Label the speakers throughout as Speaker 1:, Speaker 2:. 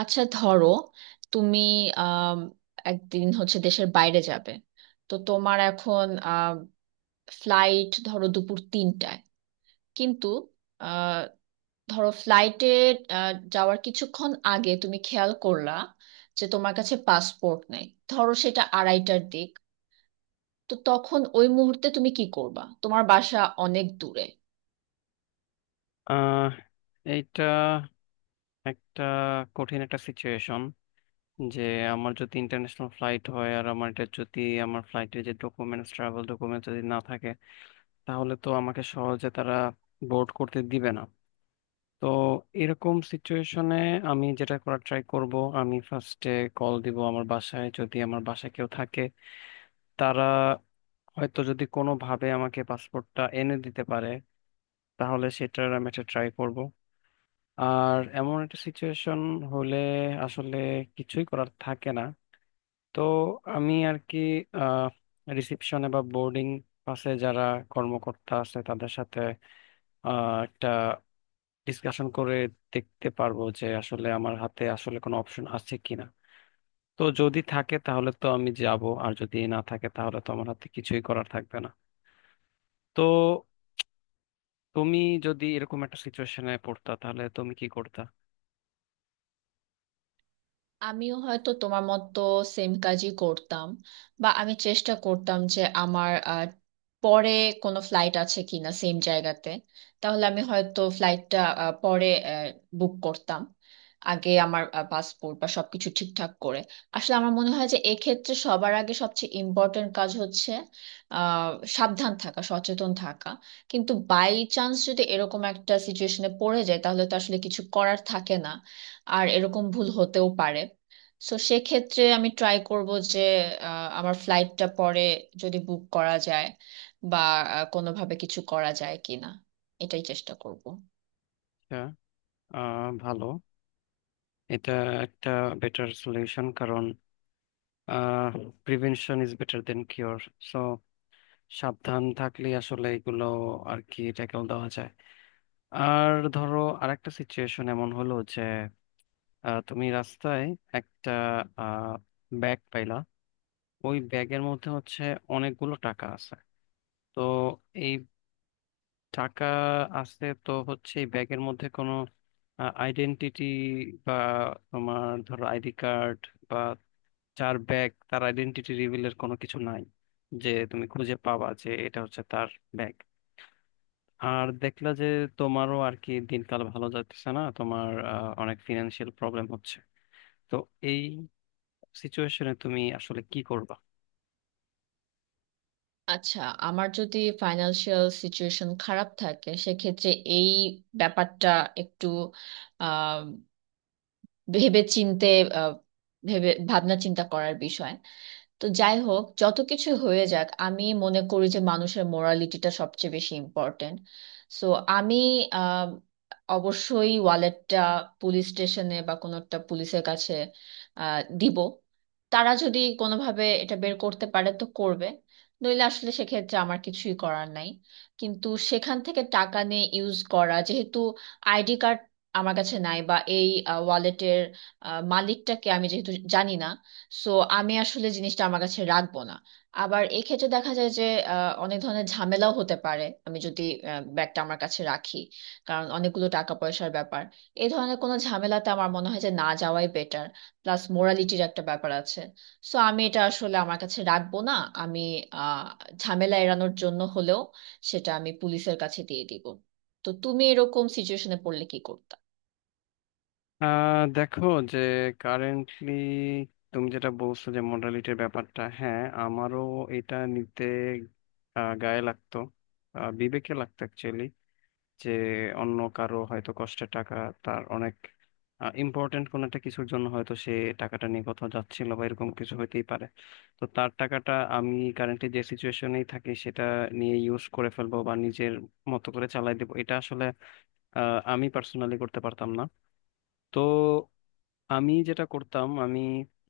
Speaker 1: আচ্ছা, ধরো তুমি আম, একদিন হচ্ছে দেশের বাইরে যাবে। তো তোমার এখন ফ্লাইট ধরো দুপুর তিনটায়, কিন্তু আহ, ধরো ফ্লাইটে যাওয়ার কিছুক্ষণ আগে তুমি খেয়াল করলা যে তোমার কাছে পাসপোর্ট নেই। ধরো সেটা আড়াইটার দিক। তো তখন ওই মুহূর্তে তুমি কি করবা, তোমার বাসা অনেক দূরে।
Speaker 2: আহ এইটা একটা কঠিন সিচুয়েশন যে আমার যদি ইন্টারন্যাশনাল ফ্লাইট হয় আর আমার এটা যদি আমার ফ্লাইটের যে ডকুমেন্টস ট্রাভেল ডকুমেন্টস যদি না থাকে তাহলে তো আমাকে সহজে তারা বোর্ড করতে দিবে না। তো এরকম সিচুয়েশনে আমি যেটা করার ট্রাই করব, আমি ফার্স্টে কল দিব আমার বাসায়। যদি আমার বাসায় কেউ থাকে, তারা হয়তো যদি কোনোভাবে আমাকে পাসপোর্টটা এনে দিতে পারে তাহলে সেটার আমি একটা ট্রাই করব। আর এমন একটা সিচুয়েশন হলে আসলে কিছুই করার থাকে না। তো আমি আর কি আহ রিসেপশনে বা বোর্ডিং পাশে যারা কর্মকর্তা আছে তাদের সাথে একটা ডিসকাশন করে দেখতে পারবো যে আসলে আমার হাতে আসলে কোনো অপশন আছে কিনা। তো যদি থাকে তাহলে তো আমি যাব, আর যদি না থাকে তাহলে তো আমার হাতে কিছুই করার থাকবে না। তো তুমি যদি এরকম একটা সিচুয়েশনে পড়তা তাহলে তুমি কি করতা?
Speaker 1: আমিও হয়তো তোমার মতো সেম কাজই করতাম, বা আমি চেষ্টা করতাম যে আমার পরে কোনো ফ্লাইট আছে কিনা সেম জায়গাতে। তাহলে আমি হয়তো ফ্লাইটটা পরে বুক করতাম, আগে আমার পাসপোর্ট বা সবকিছু ঠিকঠাক করে। আসলে আমার মনে হয় যে এক্ষেত্রে সবার আগে সবচেয়ে ইম্পর্টেন্ট কাজ হচ্ছে আহ সাবধান থাকা, সচেতন থাকা। কিন্তু বাই চান্স যদি এরকম একটা সিচুয়েশনে পড়ে যায়, তাহলে তো আসলে কিছু করার থাকে না। আর এরকম ভুল হতেও পারে। সো সেক্ষেত্রে আমি ট্রাই করব যে আমার ফ্লাইটটা পরে যদি বুক করা যায়, বা কোনোভাবে কিছু করা যায় কিনা, এটাই চেষ্টা করব।
Speaker 2: আচ্ছা, ভালো। এটা একটা বেটার সলিউশন, কারণ prevention is better than cure. So সাবধান থাকলে আসলে এগুলো আর কি ট্যাকল দেওয়া যায়। আর ধরো আরেকটা সিচুয়েশন এমন হলো যে তুমি রাস্তায় একটা ব্যাগ পাইলা। ওই ব্যাগের মধ্যে হচ্ছে অনেকগুলো টাকা আছে। তো এই টাকা আছে, তো হচ্ছে এই ব্যাগের মধ্যে কোনো আইডেন্টিটি বা তোমার ধরো আইডি কার্ড বা যার ব্যাগ তার আইডেন্টিটি রিভিলের কোনো কিছু নাই যে তুমি খুঁজে পাবা যে এটা হচ্ছে তার ব্যাগ। আর দেখলা যে তোমারও আর কি দিনকাল ভালো যাচ্ছে না, তোমার অনেক ফিনান্সিয়াল প্রবলেম হচ্ছে। তো এই সিচুয়েশনে তুমি আসলে কি করবা?
Speaker 1: আচ্ছা, আমার যদি ফাইন্যান্সিয়াল সিচুয়েশন খারাপ থাকে, সেক্ষেত্রে এই ব্যাপারটা একটু আহ ভেবে চিনতে, আহ, ভেবে ভাবনা চিন্তা করার বিষয়। তো যাই হোক, যত কিছু হয়ে যাক, আমি মনে করি যে মানুষের মোরালিটিটা সবচেয়ে বেশি ইম্পর্টেন্ট। সো আমি আহ, অবশ্যই ওয়ালেটটা পুলিশ স্টেশনে বা কোনো একটা পুলিশের কাছে দিব। তারা যদি কোনোভাবে এটা বের করতে পারে তো করবে, নইলে আসলে সেক্ষেত্রে আমার কিছুই করার নাই। কিন্তু সেখান থেকে টাকা নিয়ে ইউজ করা, যেহেতু আইডি কার্ড আমার কাছে নাই বা এই ওয়ালেটের মালিকটাকে আমি যেহেতু জানি না, সো আমি আসলে জিনিসটা আমার কাছে রাখবো না। আবার এক্ষেত্রে দেখা যায় যে অনেক ধরনের ঝামেলাও হতে পারে আমি যদি ব্যাগটা আমার কাছে রাখি, কারণ অনেকগুলো টাকা পয়সার ব্যাপার। এই ধরনের কোনো ঝামেলাতে আমার মনে হয় যে না যাওয়াই বেটার, প্লাস মোরালিটির একটা ব্যাপার আছে। সো আমি এটা আসলে আমার কাছে রাখবো না। আমি আহ ঝামেলা এড়ানোর জন্য হলেও সেটা আমি পুলিশের কাছে দিয়ে দিব। তো তুমি এরকম সিচুয়েশনে পড়লে কি করবে?
Speaker 2: দেখো, যে কারেন্টলি তুমি যেটা বলছো যে মডালিটির ব্যাপারটা, হ্যাঁ আমারও এটা নিতে গায়ে লাগতো, বিবেকে লাগতো অ্যাকচুয়ালি। যে অন্য কারো হয়তো কষ্টের টাকা, তার অনেক ইম্পর্টেন্ট কোনো একটা কিছুর জন্য হয়তো সে টাকাটা নিয়ে কোথাও যাচ্ছিল বা এরকম কিছু হইতেই পারে। তো তার টাকাটা আমি কারেন্টলি যে সিচুয়েশনেই থাকি সেটা নিয়ে ইউজ করে ফেলবো বা নিজের মতো করে চালাই দেবো, এটা আসলে আমি পার্সোনালি করতে পারতাম না। তো আমি যেটা করতাম, আমি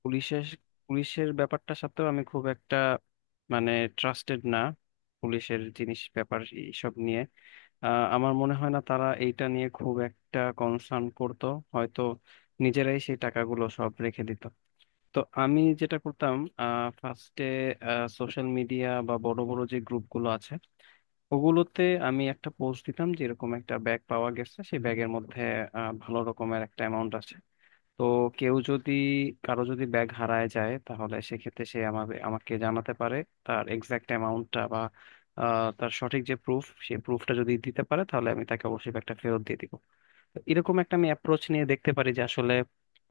Speaker 2: পুলিশের পুলিশের ব্যাপারটা সাথেও আমি খুব একটা মানে ট্রাস্টেড না। পুলিশের জিনিস ব্যাপার এইসব নিয়ে আমার মনে হয় না তারা এইটা নিয়ে খুব একটা কনসার্ন করতো। হয়তো নিজেরাই সেই টাকাগুলো সব রেখে দিত। তো আমি যেটা করতাম, ফার্স্টে সোশ্যাল মিডিয়া বা বড় বড় যে গ্রুপগুলো আছে ওগুলোতে আমি একটা পোস্ট দিতাম যে এরকম একটা ব্যাগ পাওয়া গেছে, সেই ব্যাগের মধ্যে ভালো রকমের একটা অ্যামাউন্ট আছে। তো কেউ যদি, কারো যদি ব্যাগ হারায় যায় তাহলে সেক্ষেত্রে সে আমাকে আমাকে জানাতে পারে তার এক্সাক্ট অ্যামাউন্টটা বা তার সঠিক যে প্রুফ সেই প্রুফটা যদি দিতে পারে তাহলে আমি তাকে অবশ্যই ব্যাগটা ফেরত দিয়ে দিব। তো এরকম একটা আমি অ্যাপ্রোচ নিয়ে দেখতে পারি যে আসলে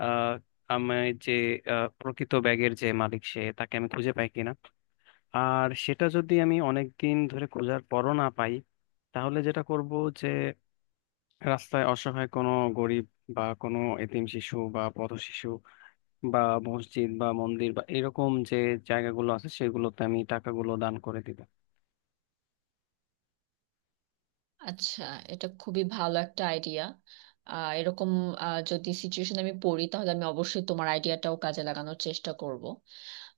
Speaker 2: আহ আমি যে প্রকৃত ব্যাগের যে মালিক সে তাকে আমি খুঁজে পাই কিনা। আর সেটা যদি আমি অনেক দিন ধরে খোঁজার পরও না পাই, তাহলে যেটা করব যে রাস্তায় অসহায় কোনো গরিব বা কোনো এতিম শিশু বা পথ শিশু বা মসজিদ বা মন্দির বা এরকম যে জায়গাগুলো আছে সেগুলোতে আমি টাকাগুলো দান করে দিব।
Speaker 1: আচ্ছা, এটা খুবই ভালো একটা আইডিয়া। এরকম যদি সিচুয়েশন আমি পড়ি তাহলে আমি অবশ্যই তোমার আইডিয়াটাও কাজে লাগানোর চেষ্টা করব।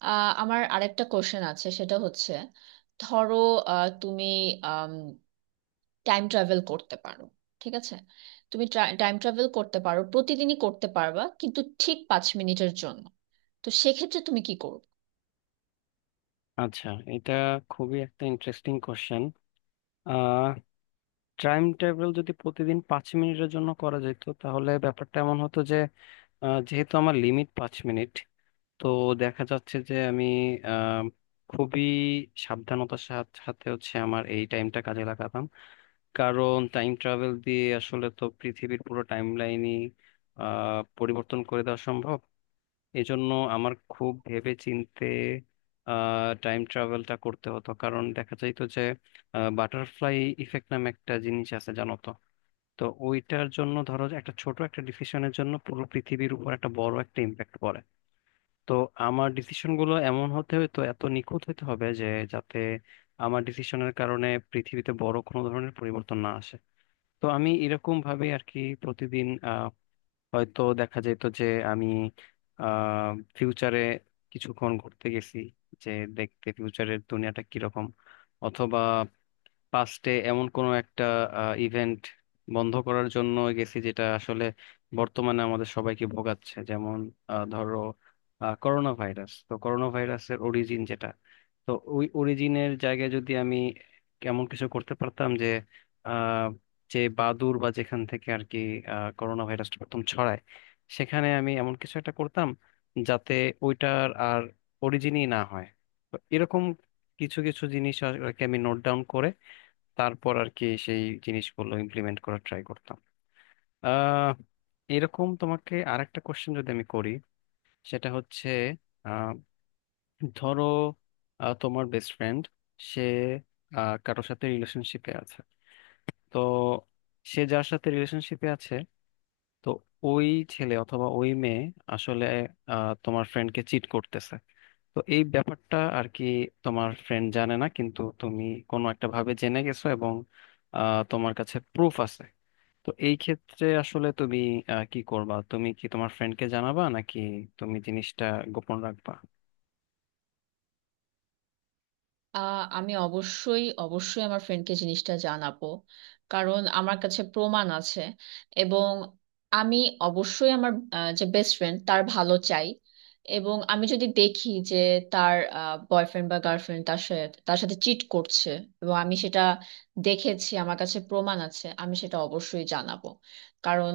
Speaker 1: আমার আরেকটা কোশ্চেন আছে, সেটা হচ্ছে ধরো তুমি টাইম ট্রাভেল করতে পারো, ঠিক আছে? তুমি টাইম ট্রাভেল করতে পারো প্রতিদিনই করতে পারবা, কিন্তু ঠিক 5 মিনিটের জন্য। তো সেক্ষেত্রে তুমি কি করবে?
Speaker 2: আচ্ছা, এটা খুবই একটা interesting question. Ah time travel যদি প্রতিদিন পাঁচ মিনিটের জন্য করা যেত তাহলে ব্যাপারটা এমন হতো যে যেহেতু আমার লিমিট পাঁচ মিনিট, তো দেখা যাচ্ছে যে আমি আহ, খুবই সাবধানতার সাথে হচ্ছে আমার এই টাইমটা কাজে লাগাতাম। কারণ টাইম ট্রাভেল দিয়ে আসলে তো পৃথিবীর পুরো টাইম লাইনই পরিবর্তন করে দেওয়া সম্ভব। এজন্য আমার খুব ভেবে চিন্তে টাইম ট্রাভেলটা করতে হতো, কারণ দেখা যাইতো যে বাটারফ্লাই ইফেক্ট নামে একটা জিনিস আছে, জানো তো। তো ওইটার জন্য ধরো যে একটা ছোট ডিসিশনের জন্য পুরো পৃথিবীর উপর একটা বড় একটা ইম্প্যাক্ট পড়ে। তো আমার ডিসিশন গুলো এমন হতো এত নিখুঁত হতে হবে যে, যাতে আমার ডিসিশনের কারণে পৃথিবীতে বড় কোনো ধরনের পরিবর্তন না আসে। তো আমি এরকম ভাবে আর কি প্রতিদিন হয়তো দেখা যেত যে আমি আহ ফিউচারে কিছুক্ষণ ঘুরতে গেছি যে দেখতে ফিউচারের দুনিয়াটা কিরকম, অথবা পাস্টে এমন কোনো একটা ইভেন্ট বন্ধ করার জন্য গেছি যেটা আসলে বর্তমানে আমাদের সবাইকে ভোগাচ্ছে, যেমন ধরো করোনা ভাইরাস। তো করোনা ভাইরাসের অরিজিন যেটা, তো ওই অরিজিনের জায়গায় যদি আমি এমন কিছু করতে পারতাম যে আহ, যে বাদুর বা যেখান থেকে আর কি করোনা ভাইরাসটা প্রথম ছড়ায় সেখানে আমি এমন কিছু একটা করতাম যাতে ওইটার আর অরিজিনই না হয়। তো এরকম কিছু কিছু জিনিস আর আর কি আমি নোট ডাউন করে তারপর আর কি সেই জিনিসগুলো ইমপ্লিমেন্ট করার ট্রাই করতাম। আহ এরকম তোমাকে আরেকটা কোশ্চেন যদি আমি করি, সেটা হচ্ছে আহ, ধরো তোমার বেস্ট ফ্রেন্ড সে কারোর সাথে রিলেশনশিপে আছে। তো সে যার সাথে রিলেশনশিপে আছে, তো ওই ছেলে অথবা ওই মেয়ে আসলে তোমার ফ্রেন্ডকে চিট করতেছে। তো এই ব্যাপারটা আর কি তোমার ফ্রেন্ড জানে না, কিন্তু তুমি কোনো একটা ভাবে জেনে গেছো এবং তোমার কাছে প্রুফ আছে। তো এই ক্ষেত্রে আসলে তুমি কি করবা? তুমি কি তোমার ফ্রেন্ডকে জানাবা নাকি তুমি জিনিসটা গোপন রাখবা?
Speaker 1: আমি অবশ্যই অবশ্যই আমার ফ্রেন্ডকে জিনিসটা জানাবো, কারণ আমার কাছে প্রমাণ আছে। এবং আমি অবশ্যই আমার যে বেস্ট ফ্রেন্ড তার ভালো চাই। এবং আমি যদি দেখি যে তার বয়ফ্রেন্ড বা গার্লফ্রেন্ড তার সাথে তার সাথে চিট করছে, এবং আমি সেটা দেখেছি, আমার কাছে প্রমাণ আছে, আমি সেটা অবশ্যই জানাবো। কারণ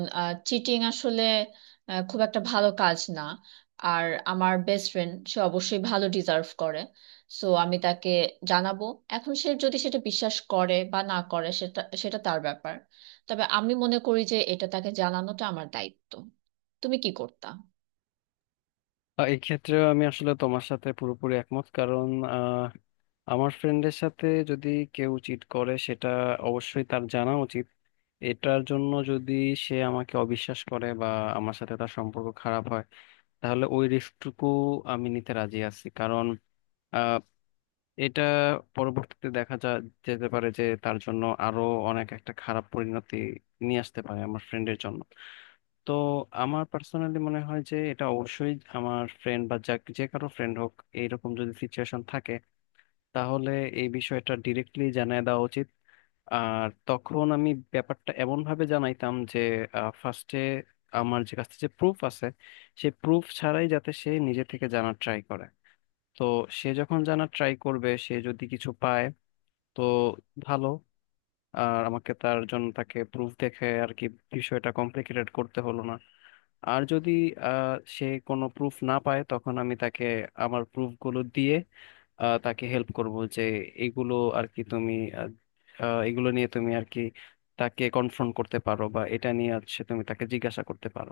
Speaker 1: চিটিং আসলে খুব একটা ভালো কাজ না। আর আমার বেস্ট ফ্রেন্ড সে অবশ্যই ভালো ডিজার্ভ করে। সো আমি তাকে জানাবো। এখন সে যদি সেটা বিশ্বাস করে বা না করে, সেটা সেটা তার ব্যাপার। তবে আমি মনে করি যে এটা তাকে জানানোটা আমার দায়িত্ব। তুমি কি করতা?
Speaker 2: এই ক্ষেত্রে আমি আসলে তোমার সাথে পুরোপুরি একমত, কারণ আহ, আমার ফ্রেন্ডের সাথে যদি কেউ চিট করে সেটা অবশ্যই তার জানা উচিত। এটার জন্য যদি সে আমাকে অবিশ্বাস করে বা আমার সাথে তার সম্পর্ক খারাপ হয়, তাহলে ওই রিস্কটুকু আমি নিতে রাজি আছি। কারণ এটা পরবর্তীতে দেখা যা যেতে পারে যে তার জন্য আরো অনেক একটা খারাপ পরিণতি নিয়ে আসতে পারে আমার ফ্রেন্ডের জন্য। তো আমার পার্সোনালি মনে হয় যে এটা অবশ্যই আমার ফ্রেন্ড বা যে কারো ফ্রেন্ড হোক, এইরকম যদি সিচুয়েশন থাকে তাহলে এই বিষয়টা ডিরেক্টলি জানিয়ে দেওয়া উচিত। আর তখন আমি ব্যাপারটা এমন ভাবে জানাইতাম যে ফার্স্টে আমার যে কাছে যে প্রুফ আছে সেই প্রুফ ছাড়াই যাতে সে নিজে থেকে জানার ট্রাই করে। তো সে যখন জানার ট্রাই করবে, সে যদি কিছু পায় তো ভালো। আর আমাকে তার জন্য তাকে প্রুফ দেখে আর কি বিষয়টা কমপ্লিকেটেড করতে হলো না। আর যদি সে কোনো প্রুফ না পায় তখন আমি তাকে আমার প্রুফগুলো দিয়ে তাকে হেল্প করব যে এগুলো আর কি তুমি আহ, আহ, এগুলো নিয়ে তুমি আর কি তাকে কনফ্রন্ট করতে পারো বা এটা নিয়ে হচ্ছে তুমি তাকে জিজ্ঞাসা করতে পারো।